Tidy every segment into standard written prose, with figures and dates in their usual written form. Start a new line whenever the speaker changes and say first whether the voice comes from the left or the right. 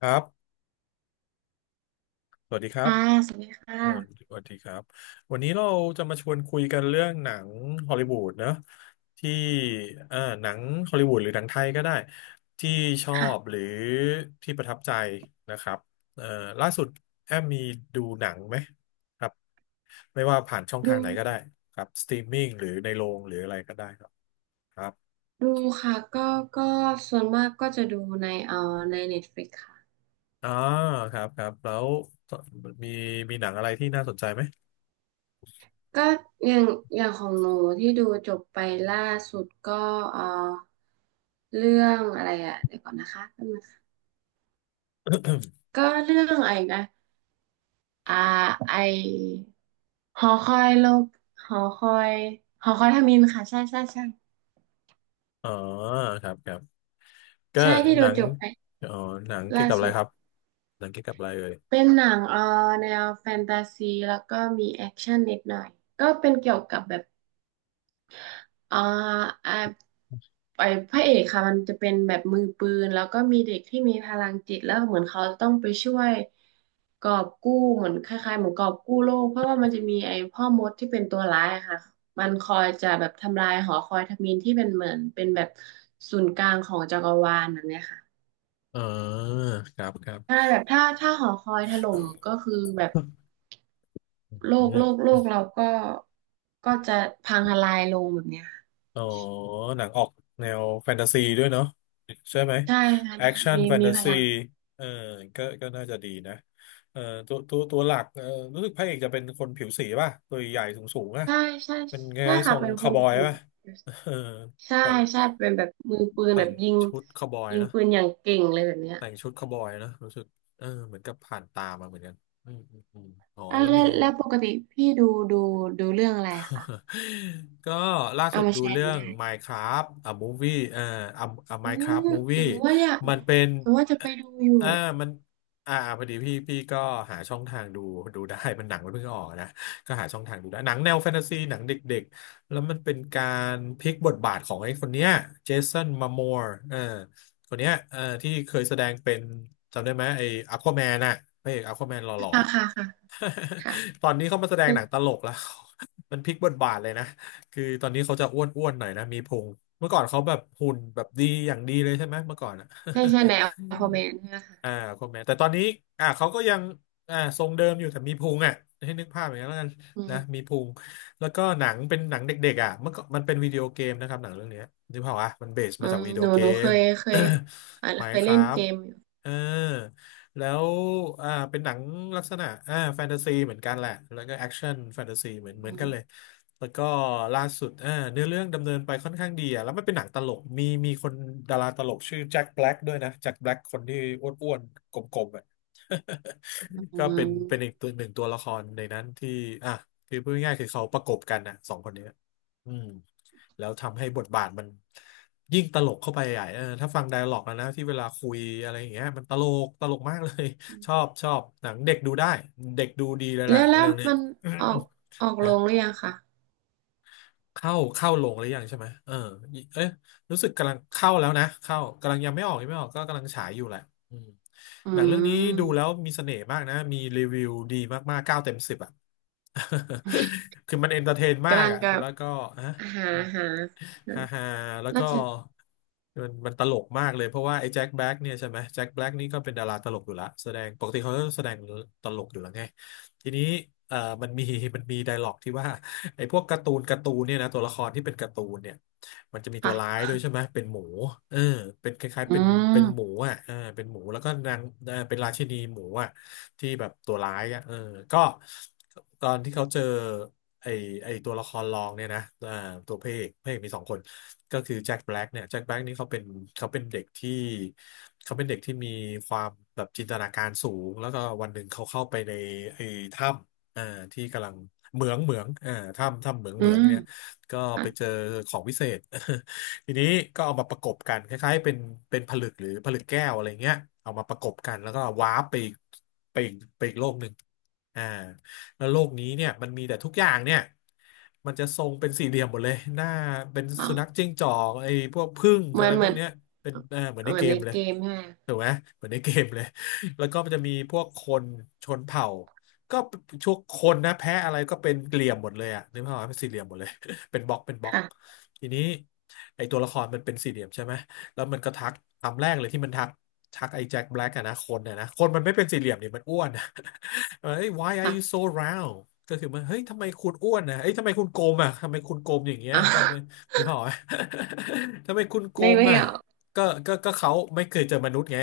left: ครับ สวัสดีครับ
right: ค่ะสวัสดีค
left: สวัสดี
right: ่ะ
left: สวัสดีครับวันนี้เราจะมาชวนคุยกันเรื่องหนังฮอลลีวูดเนอะที่เอ่อหนังฮอลลีวูดหรือหนังไทยก็ได้ที่ชอบห
right: ค่ะ
left: รือที่ประทับใจนะครับเอ่อล่าสุดแอมมีดูหนังไหมครับไม่ว่าผ่านช่อง
right: ดู
left: ทางไหนก็ได้ครับสตรีมมิ่งหรือในโรงหรืออะไรก็ได้ครับครับ
right: ดูค่ะก็ส่วนมากก็จะดูในใน Netflix ค่ะ
left: อ่าครับครับ แล้วมีมีหนังอะไรที่น่าสนใจไหม
right: ก็อย่างอย่างของหนูที่ดูจบไปล่าสุดก็เอ่อเรื่องอะไรอ่ะเดี๋ยวก่อนนะคะแป๊บนึงค่ะก็เรื่องอะไรนะอ่าไอหอคอยโลกหอคอยหอคอยทมิฬค่ะ ใช่ใช่ใช่
left: อ๋อครับครับ ก็
right: ใช่ที่
left: ห
right: ดู
left: นัง
right: จบไป
left: เอ๋อหนังเกี่ย
right: ล่า
left: วกับอะ
right: สุ
left: ไร
right: ด
left: ครับหนังเกี่ยวกับอะไรเอ่ย
right: เป็นหนังแนวแฟนตาซีแล้วก็มีแอคชั่นนิดหน่อยก็เป็นเกี่ยวกับแบบเอ่ออ่าไอ้พระเอกค่ะมันจะเป็นแบบมือปืนแล้วก็มีเด็กที่มีพลังจิตแล้วเหมือนเขาจะต้องไปช่วยกอบกู้เหมือนคล้ายๆเหมือนกอบกู้โลกเพราะว่ามันจะมีไอ้พ่อมดที่เป็นตัวร้ายอะค่ะมันคอยจะแบบทำลายหอคอยทมิฬที่เป็นเหมือนเป็นแบบศูนย์กลางของจักรวาลแบบเนี้ยค่ะ
left: อ่าครับครับ
right: ใช่แบบถ้าหอคอยถล่มก็คือแบบ โล
left: อื
right: กโลก
left: ม
right: โลกเราก็จะพังทลายลงแบบเนี้ยค่ะ
left: อ๋อหนังออกแนวแฟนตาซีด้วยเนาะใช่ไหม
right: ใช่ค่ะ
left: แอค
right: มี
left: ชั่น
right: มี
left: แฟน
right: มี
left: ตา
right: พ
left: ซี
right: ลัง
left: เออก็น่าจะดีนะเออตัวหลักเออรู้สึกพระเอกจะเป็นคนผิวสีป่ะตัวใหญ่สูงสูงอ่ะ
right: ใช่ใช่
left: เป็นไง
right: ใช่
left: ท
right: ค่ะ
left: รง
right: เป็นค
left: คาว
right: น
left: บอย
right: ผิว
left: ป่ะ
right: ผิวสี
left: เออ
right: ใช่
left: แต่ง
right: ใช่เป็นแบบมือปืน
left: แต่
right: แบบ
left: ง
right: ยิง
left: ชุดคาวบอย
right: ยิง
left: นะ
right: ปืนอย่างเก่งเลยแบบเนี้ย
left: แต่งชุดคาวบอยนะรู้สึกเออเหมือนกับผ่านตามาเหมือนกันอมอ๋อ
right: อ่ะ
left: แล้ว
right: แล้
left: มี
right: วแล้วปกติพี่ดูดูเรื่องอะไรคะ
left: ก็ล่า
right: เอา
left: สุด
right: มา
left: ดู
right: แชร์ห
left: เรื่
right: นู
left: อง
right: ได้
left: Minecraft a movie a a
right: อืม
left: Minecraft movie
right: หนูว่าอยากห
left: มั
right: นู
left: นเป็น
right: หนูว่าจะไปดูอยู่
left: อ่ามันอ่าพอดีพี่ก็หาช่องทางดูดูได้มันหนังมันเพิ่งออกนะก็หาช่องทางดูได้หนังแนวแฟนตาซีหนังเด็กๆแล้วมันเป็นการพลิกบทบาทของไอ้คนเนี้ยเจสันมามอร์เออคนเนี้ยเออที่เคยแสดงเป็นจำได้ไหมไอ้อควาแมนน่ะพระเอกอควาแมนหล่อ
right: ค่ะค่ะค่ะค่ะ
left: ๆ ตอนนี้เขามาแสดงหนังตลกแล้ว มันพลิกบทบาทเลยนะคือตอนนี้เขาจะอ้วนหน่อยนะมีพุงเมื่อก่อนเขาแบบหุ่นแบบดีอย่างดีเลยใช่ไหมเมื่อก่อนอะ
right: ใช่ใช่ในอั
left: อื
right: ลฟ
left: ม
right: อร์แมนใช่ไหมคะ
left: อ่าคนแม่แต่ตอนนี้เขาก็ยังทรงเดิมอยู่แต่มีพุงอ่ะให้นึกภาพอย่างนั้นแล้วกัน
right: อื
left: นะมี
right: ม
left: พุง แล้วก็หนังเป็นหนังเด็กๆอ่ะเมื่อก่อนมันเป็นวิดีโอเกมนะครับหนังเรื่องเนี้ยนึกภาพอ่ะมันเบส
right: อื
left: มาจาก
right: ม
left: วิดี
right: ห
left: โอ
right: นู
left: เก
right: หนูเค
left: ม
right: ยเคยอ่า
left: ไหม
right: เคย
left: ค
right: เล่
left: รั
right: น
left: บ
right: เกมอยู่
left: เออ แล้วเป็นหนังลักษณะแฟนตาซีเหมือนกันแหละแล้วก็แอคชั่นแฟนตาซีเหมือนกันเลย
right: อื
left: แล้วก็ล่าสุดเนื้อเรื่องดำเนินไปค่อนข้างดีอะแล้วมันเป็นหนังตลกมีคนดาราตลกชื่อแจ็คแบล็กด้วยนะแจ็คแบล็กคนที่อ้วนๆกลมๆอะ ก็เป็นอีก
right: ม
left: ตัวหนึ่งตัวละครในนั้นที่อ่ะคือพูดง่ายๆคือเขาประกบกันนะสองคนเนี้ยอืม แล้วทำให้บทบาทมันยิ่งตลกเข้าไปใหญ่เออถ้าฟังไดอะล็อกนะที่เวลาคุยอะไรอย่างเงี้ยมันตลกมากเลย ชอบหนังเด็กดูได้เด็กดูดีเลยแห
right: แล้
left: ละ
right: วแล้
left: เรื่
right: ว
left: องเนี้ย
right: มันออก ออก
left: นะ
right: ลงหรือยังคะ
left: เข้าลงหรือยังใช่ไหมเออเอ๊ะรู้สึกกำลังเข้าแล้วนะเข้ากำลังยังไม่ออกก็กำลังฉายอยู่แหละอืม
right: อื
left: หนังเรื่องนี้ดูแล้ว
right: ม
left: มีเสน่ห์มากนะมีรีวิวดีมากๆ9 เต็ม 10อ่ะ คือมันเอนเตอร์เทนมา
right: กำ
left: ก
right: ลัง
left: อ่ะ
right: กับ
left: แล้วก็ฮะ
right: หาหา
left: อืม
right: หา
left: ฮ่าฮ่าแล้ว
right: น่า
left: ก็
right: จะ
left: มันตลกมากเลยเพราะว่าไอ้แจ็คแบล็กเนี่ยใช่ไหมแจ็คแบล็กนี่ก็เป็นดาราตลกอยู่ละแสดงปกติเขาก็แสดงตลกอยู่แล้วไงทีนี้เอ่อมันมีมันมีไดร็อกที่ว่า ไอ้พวกการ์ตูนเนี่ยนะตัวละครที่เป็นการ์ตูนเนี่ยมันจะมีตัวร้าย
right: ค่ะ
left: ด้วยใช่ไหมเป็นหมูเออเป็นคล้ายๆ
right: อื
left: เป็นหมู
right: ม
left: อ่ะเออเป็นหมูแล้วก็นางเออเป็นราชินีหมูอ่ะที่แบบตัวร้ายอ่ะเออก็ตอนที่เขาเจอไอ้ไอ้ตัวละครรองเนี่ยนะเอ่าตัวพระเอกมีสองคนก็คือแจ็คแบล็กเนี่ยแจ็คแบล็กนี่เขาเป็นเด็กที่เขาเป็นเด็กที่มีความแบบจินตนาการสูงแล้วก็วันหนึ่งเขาเข้าไปในไอ้ถ้ำเอ่าที่กำลัง เหมืองอ่าถ้ำเหมือง
right: อื
left: เหมือง
right: ม
left: เนี่ยก็
right: ค่ะ
left: ไปเจอของวิเศษ ทีนี้ก็เอามาประกบกันคล้ายๆเป็นเป็นผลึกหรือผลึกแก้วอะไรเงี้ยเอามาประกบกัน แล้วก็วาร์ปไปอีกไปอีกโลกหนึ่งอ่าแล้วโลกนี้เนี่ยมันมีแต่ทุกอย่างเนี่ยมันจะทรงเป็นสี่เหลี่ยมหมดเลย หน้าเป็น
right: อ๋อ
left: สุนัขจิ้งจอกไอ้พวกผึ้ง
right: เหมื
left: อะ
right: อ
left: ไร
right: นเห
left: พ
right: มื
left: ว
right: อ
left: ก
right: น
left: เนี้ยเป็นเออเหมือนใน
right: เหมื
left: เก
right: อนใน
left: มเลย
right: เกมใช่ไหม
left: ถูกไหม เหมือนในเกมเลย แล้วก็มันจะมีพวกคนชนเผ่า ก็ทุกคนนะแพ้อะไรก็เป็นเหลี่ยมหมดเลยอะนึกภาพว่าเป็นสี่เหลี่ยมหมดเลย เป็นบล็อกเป็นบล็อก
right: ค่ะ
left: ทีนี้ไอตัวละครมันเป็นสี่เหลี่ยมใช่ไหมแล้วมันก็ทักคำแรกเลยที่มันทักทักไอ้แจ็คแบล็กอะนะคนอะนะคนมันไม่เป็นสี่เหลี่ยมนี่มันอ้วนอะ เอ้ย why are you
right: ค่ะ
left: so round ก็คือมันเฮ้ยทำไมคุณอ้วนนะเอ้ยทำไมคุณโกลมอะทำไมคุณโกลมอย่างเงี้ย
right: อ่ะ
left: ทำไมนึกภาพว่า ทำไมคุณโกล
right: ใน
left: ม
right: ไม่
left: อะ
right: ออก
left: ก็เขาไม่เคยเจอมนุษย์ไง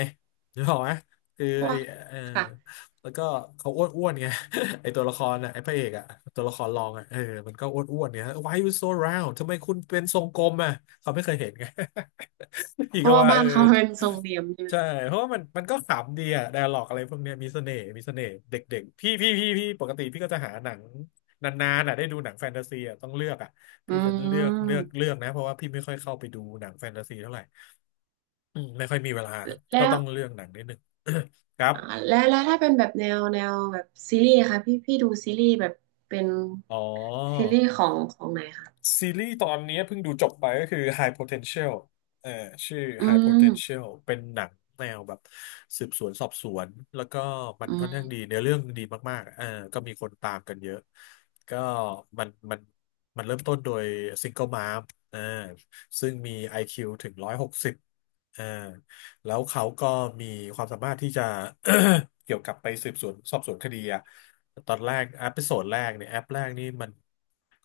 left: นึกภาพว่าคือ
right: เพราะ
left: ไอ
right: ว่า
left: เออ
right: ค่ะ
left: แล้วก็เขาอ้วนอ้วนไง ไอตัวละครอ่ะไอพระเอกอะตัวละครรองอะมันก็อ้วนอ้วนเนี่ย Why you so round ทำไมคุณเป็นทรงกลมอะเขาไม่เคยเห็นไง อี
right: เพ
left: กก็
right: ราะว่า
left: ว่า
right: บ้านเขาเป็นทรงเหลี่ยมใช่ไหม
left: ใช่เพราะว่ามันก็ขำดีอะไดอะล็อกอะไรพวกเนี้ยมีเสน่ห์มีเสน่ห์เด็กๆพี่ปกติพี่ก็จะหาหนังนานๆอะได้ดูหนังแฟนตาซีอะต้องเลือกอะ
right: อื
left: พี่จะเลือกเลือก
right: ม
left: เลือกนะเพราะว่าพี่ไม่ค่อยเข้าไปดูหนังแฟนตาซีเท่าไหร่อืมไม่ค่อยมีเวลาก็
right: แล้ว
left: ต้องเลือกหนังนิดหนึ่ง ครับ
right: อ่าแล้วถ้าเป็นแบบแนวแบบซีรีส์อะค่ะพี่ดูซีรีส์แบบเป็น
left: อ๋อ
right: ซีรีส์ของไหนคะ
left: ซีรีส์ตอนนี้เพิ่งดูจบไปก็คือ High Potential เอ่อชื่อ
right: อื
left: High
right: ม
left: Potential เป็นหนังแนวแบบสืบสวนสอบสวนแล้วก็มัน
right: อื
left: ค่อน
right: ม
left: ข้างดีเนื้อเรื่องดีมากๆก็มีคนตามกันเยอะก็มันมันมันเริ่มต้นโดยซิงเกิลม เออซึ่งมี IQ ถึง160เออ แล้วเขาก็มีความสามารถที่จะ เกี่ยวกับไปสืบสวนสอบสวนคดีอะตอนแรกแอปโซดแรกเนี่ยแอปแรกนี่มัน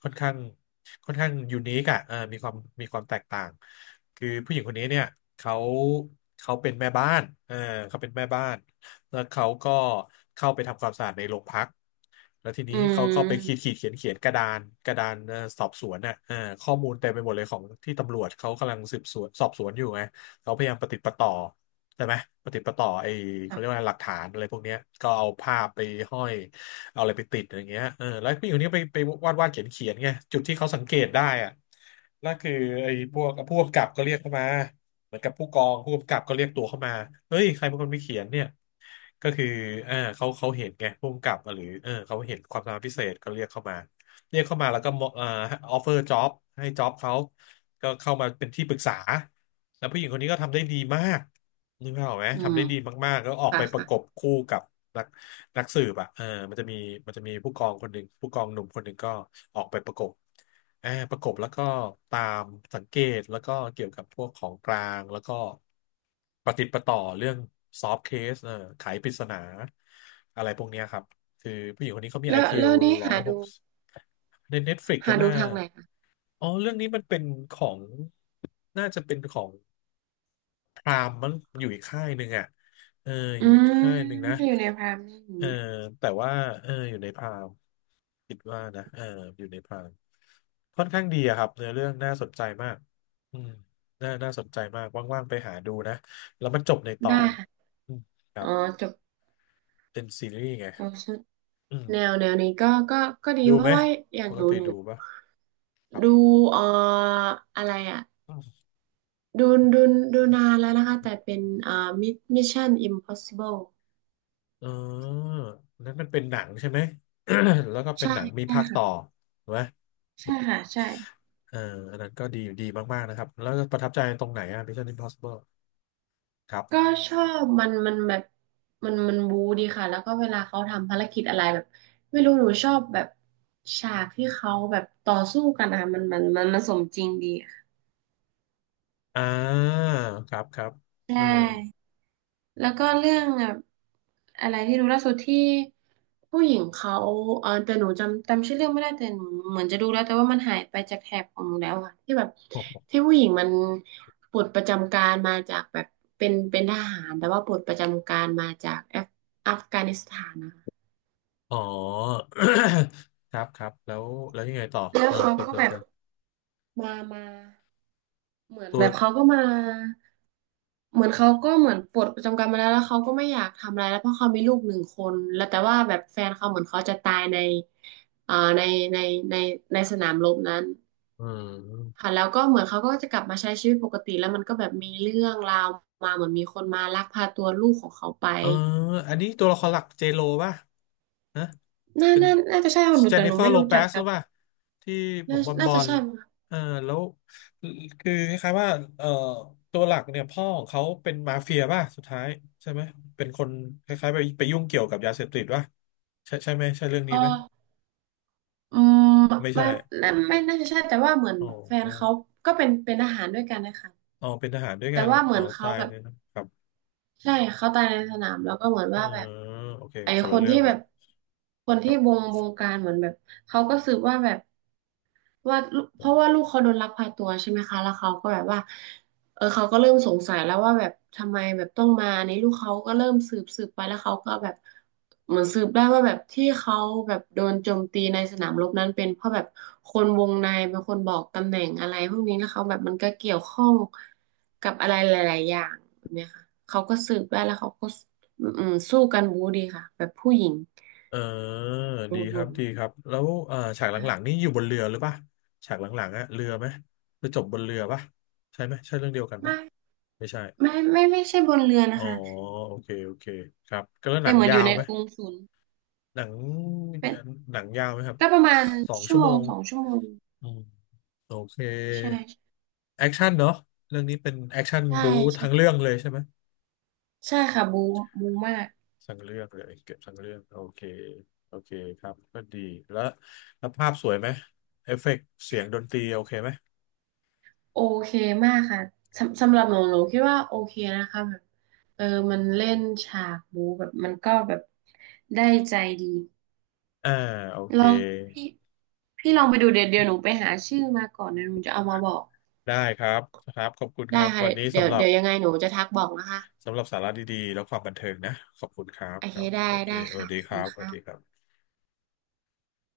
left: ค่อนข้างค่อนข้างยูนิคอะมีความมีความแตกต่างคือผู้หญิงคนนี้เนี่ยเขาเขาเป็นแม่บ้านเขาเป็นแม่บ้านแล้วเขาก็เข้าไปทำความสะอาดในโรงพักแล้วทีนี้
right: อื
left: เขาก็ไปขีด
right: ม
left: ขีดเขียนเขียนกระดานกระดานสอบสวนน่ะข้อมูลเต็มไปหมดเลยของที่ตำรวจเขากำลังสืบสวนสอบสวนอยู่ไง เขาพยายามประติดประต่อใช่ไหมประติดประต่อไอ้เขาเรียก
right: ค่ะ
left: ว่าหลักฐานอะไรพวกเนี้ยก็เอาภาพไปห้อยเอาอะไรไปติดอย่างเงี้ยแล้วผู้หญิงคนนี้ไปไปวาดวาดเขียนเขียนไงจุดที่เขาสังเกตได้อะนั่นคือไอ้พวกผู้กำกับก็เรียกเข้ามาเหมือนกับผู้กองผู้กำกับก็เรียกตัวเข้ามาเฮ้ยใครเป็นคนไปเขียนเนี่ยก็คือเขาเห็นไงผู้กำกับหรือเขาเห็นความสามารถพิเศษก็เรียกเข้ามาเรียกเข้ามาแล้วก็มอออฟเฟอร์จ็อบให้จ็อบเขาก็เข้ามาเป็นที่ปรึกษา แล้วผู้หญิงคนนี้ก็ทำได้ดีมากนึกภาพออกไหม
right: อื
left: ทำ
right: ม
left: ได้ดีมากๆแล้วออก
right: ค่ะ
left: ไปประกบ
right: ค่ะ
left: คู่กับนักนักสืบอ่ะมันจะมีมันจะมีผู้กองคนหนึ่งผู้กองหนุ่มคนหนึ่งก็ออกไปประกบอ่าประกบแล้วก็ตามสังเกตแล้วก็เกี่ยวกับพวกของกลางแล้วก็ปฏิดประต่อเรื่องซอฟ t ์เคสไขปริศนาอะไรพวกเนี้ยครับคือผู้หญิงคนนี้เขามี
right: แล้ว
left: IQ
right: แล้วนี้
left: ร้อ
right: หา
left: ยหก
right: ดู
left: ใน Netflix ก็
right: หาดู
left: น่า
right: ทางไหนคะ
left: อ๋อเรื่องนี้มันเป็นของ น่าจะเป็นของ พรามมันอยู่อีกค่ายหนึ่งอ่ะเอออ
right: อื
left: ยู่อีก
right: ม
left: ค่ายหนึ่งนะ
right: ถ้าอยู่ในพรามนี่
left: เออแต่ว่าอยู่ในพรามคิดว่านะอยู่ในพรามค่อนข้างดีอะครับเนื้อเรื่องน่าสนใจมากอืมน่าสนใจมากว่างๆไปหาดูนะแล้วมันจบในตอ
right: ได้
left: น
right: ค่ะ
left: อืมครั
right: อ๋อ
left: บ
right: จบ
left: เป็นซีรีส์ไงอืม
right: แนวนี้ก็ดี
left: ดู
right: เพ
left: ไหม
right: ราะว่าอย่า
left: ป
right: งห
left: ก
right: นู
left: ติ
right: หนู
left: ดูปะครับ
right: ดูเอ่ออะไรอ่ะ
left: อืม
right: ดูดูดูนานแล้วนะคะแต่เป็นมิชชั่นอิมพอสซิเบิล
left: เออนั้นมันเป็นหนังใช่ไหม แล้วก็เป็
right: ใช
left: นหนังมีภาค
right: ่
left: ต่อถูกไหม
right: ใช่ค่ะ ใช่ค่ะ ใช่
left: เอออันนั้นก็ดีดีมากๆนะครับ แล้วก็ประทับใจตรงไหนอ่ะ Mission Impossible ครั
right: ก็
left: บ
right: ชอบมันแบบมันบู๊ดีค่ะ แล้วก็เวลาเขาทำภารกิจอะไรแบบไม่รู้หนูชอบแบบฉากที่เขาแบบต่อสู้กันนะคะมันสมจริงดีค่ะ
left: อ่าครับครับ
right: ใช
left: เออ
right: ่ แล้วก็เรื่องแบบอะไรที่ดูล่าสุดที่ผู้หญิงเขาแต่หนูจำชื่อเรื่องไม่ได้แต่หนูเหมือนจะดูแล้วแต่ว่ามันหายไปจากแถบของหนูแล้วอะที่แบบ
left: โอ้โห
right: ที่ผู้หญิงมันปลดประจำการมาจากแบบเป็นทหารแต่ว่าปลดประจำการมาจากแอฟอัฟกานิสถานนะคะ
left: อ๋อ ครับครับแล้วแล้วยังไงต่อ
right: แล้วเขา
left: เปิด
right: ก็
left: เปิ
right: แบ
left: ด
right: บ
left: กัน
right: มาเหมือน
left: ตัว
right: แบบเขาก็มา เหมือนเขาก็เหมือนปลดประจำการมาแล้วเขาก็ไม่อยากทำอะไรแล้วเพราะเขามีลูกหนึ่งคนแล้วแต่ว่าแบบแฟนเขาเหมือนเขาจะตายในอ่าในในในในสนามรบนั้น
left: เออ
right: ค่ะแล้วก็เหมือนเขาก็จะกลับมาใช้ชีวิตปกติแล้วมันก็แบบมีเรื่องราวมาเหมือนมีคนมาลักพาตัวลูกของเขาไป
left: เอออันนี้ตัวละครหลักเจโลป่ะนะ
right: น่า
left: เป็น
right: น่าน่าจะใช่ของหนู
left: เจน
right: แต่
left: นิ
right: หนู
left: เฟอร์
right: ไม่
left: โล
right: รู้
left: เป
right: จัก
left: ซห
right: กั
left: รื
right: บ
left: อเปล่าที่ผ
right: น่า
left: มบอลบ
right: น่า
left: อ
right: จะ
left: ล
right: ใช่มั้งคะ
left: เออแล้วคือคล้ายๆว่าเออตัวหลักเนี่ยพ่อของเขาเป็นมาเฟียป่ะสุดท้ายใช่ไหมเป็นคนคล้ายๆไปไปยุ่งเกี่ยวกับยาเสพติดป่ะใช่ใช่ไหมใช่เรื่อง
right: เอ
left: นี้
right: อ
left: ไหม
right: อืม
left: ไม่ใช่
right: ไม่ไม่น่าจะใช่แต่ว่าเหมือน
left: โอ้
right: แฟน
left: โอ้
right: เขาก็เป็นทหารด้วยกันนะคะ
left: อ๋อเป็นทหารด้วย
right: แต่
left: กัน
right: ว่าเหมื
left: อ๋อ
right: อนเขา
left: ตาย
right: แบบ
left: เลยนะครับ
right: ใช่เขาตายในสนามแล้วก็เหมือน
left: เออ
right: ว่าแบบ
left: โอเค
right: ไอ้
left: คน
right: ค
left: ละ
right: น
left: เรื่อ
right: ที่
left: ง
right: แบ
left: ละ
right: บคน
left: ค
right: ที่
left: รั
right: บ
left: บ
right: งบงการเหมือนแบบเขาก็สืบว่าแบบ ว่าลูกเพราะว่าลูกเขาโดนลักพาตัวใช่ไหมคะแล้วเขาก็แบบว่าเขาก็เริ่มสงสัยแล้วว่าแบบทำไมแบบต้องมาอันนี้ลูกเขาก็เริ่มสืบไปแล้วเขาก็แบบเหมือนสืบได้ว่าแบบที่เขาแบบโดนโจมตีในสนามรบนั้นเป็นเพราะแบบคนวงในเป็นคนบอกตำแหน่งอะไรพวกนี้แล้วเขาแบบมันก็เกี่ยวข้องกับอะไรหลายๆอย่างแบบเนี้ยค่ะเขาก็สืบได้แล้วเขาก็สู้กันบู๊ดีค่ะแบบผู้หญิง
left: เออ
right: อื
left: ดีครับดี
right: ม
left: ครับแล้วฉากหลังๆนี่อยู่บนเรือหรือปะฉากหลังๆอะเรือไหมไปจบบนเรือปะใช่ไหมใช่เรื่องเดียวกันไหม
right: ไม่
left: ไม่ใช่
right: ไม่ใช่บนเรือ
left: อ๋
right: นะ
left: อ
right: คะ
left: โอเคโอเคครับก็แล้วห
right: แต่
left: นัง
right: เหมือนอ
left: ยา
right: ยู่
left: ว
right: ใน
left: ไหม
right: กรุงศูนย์
left: หนัง
right: เป็น
left: หนังยาวไหมครับ
right: ก็ประมาณ
left: สอง
right: ชั่
left: ชั่
right: ว
left: ว
right: โม
left: โม
right: ง
left: ง
right: 2 ชั่วโมง
left: อืมโอเค
right: ใช่
left: แอคชั่นเนาะเรื่องนี้เป็นแอคชั่น
right: ใช่
left: บู๊ทั้งเรื่
right: ใช่
left: องเลยใช่ไหม
right: ใช่ค่ะบูมาก
left: ทั้งเรื่องเลยเก็บทั้งเรื่องโอเคโอเคครับก็ดีแล้วภาพสวยไหมเอฟเฟกต์เสียงดนตรีโอเคไหม
right: โอเคมากค่ะสำหรับหนูคิดว่าโอเคนะคะแบบเออมันเล่นฉากบูแบบมันก็แบบได้ใจดี
left: อ่าโอเค
right: ลองพี่พี่ลองไปดูเดี๋ยวเดี๋ยวหนูไปหาชื่อมาก่อนเดี๋ยวหนูจะเอามาบอก
left: ได้ครับครับขอบคุณค
right: ได้
left: รับ
right: ค่ะ
left: วันนี้
right: เดี๋ยวเดี๋ยวยังไงหนูจะทักบอกนะคะ
left: สำหรับสาระดีๆแล้วความบันเทิงนะขอบคุณครับ
right: โอ
left: ค
right: เค
left: รับส
right: ได้
left: วัสดี
right: ได้
left: สวั
right: ค่ะ
left: สดี
right: ขอบ
left: ค
right: คุ
left: รั
right: ณ
left: บสวัส
right: ค่ะ
left: ดีครับ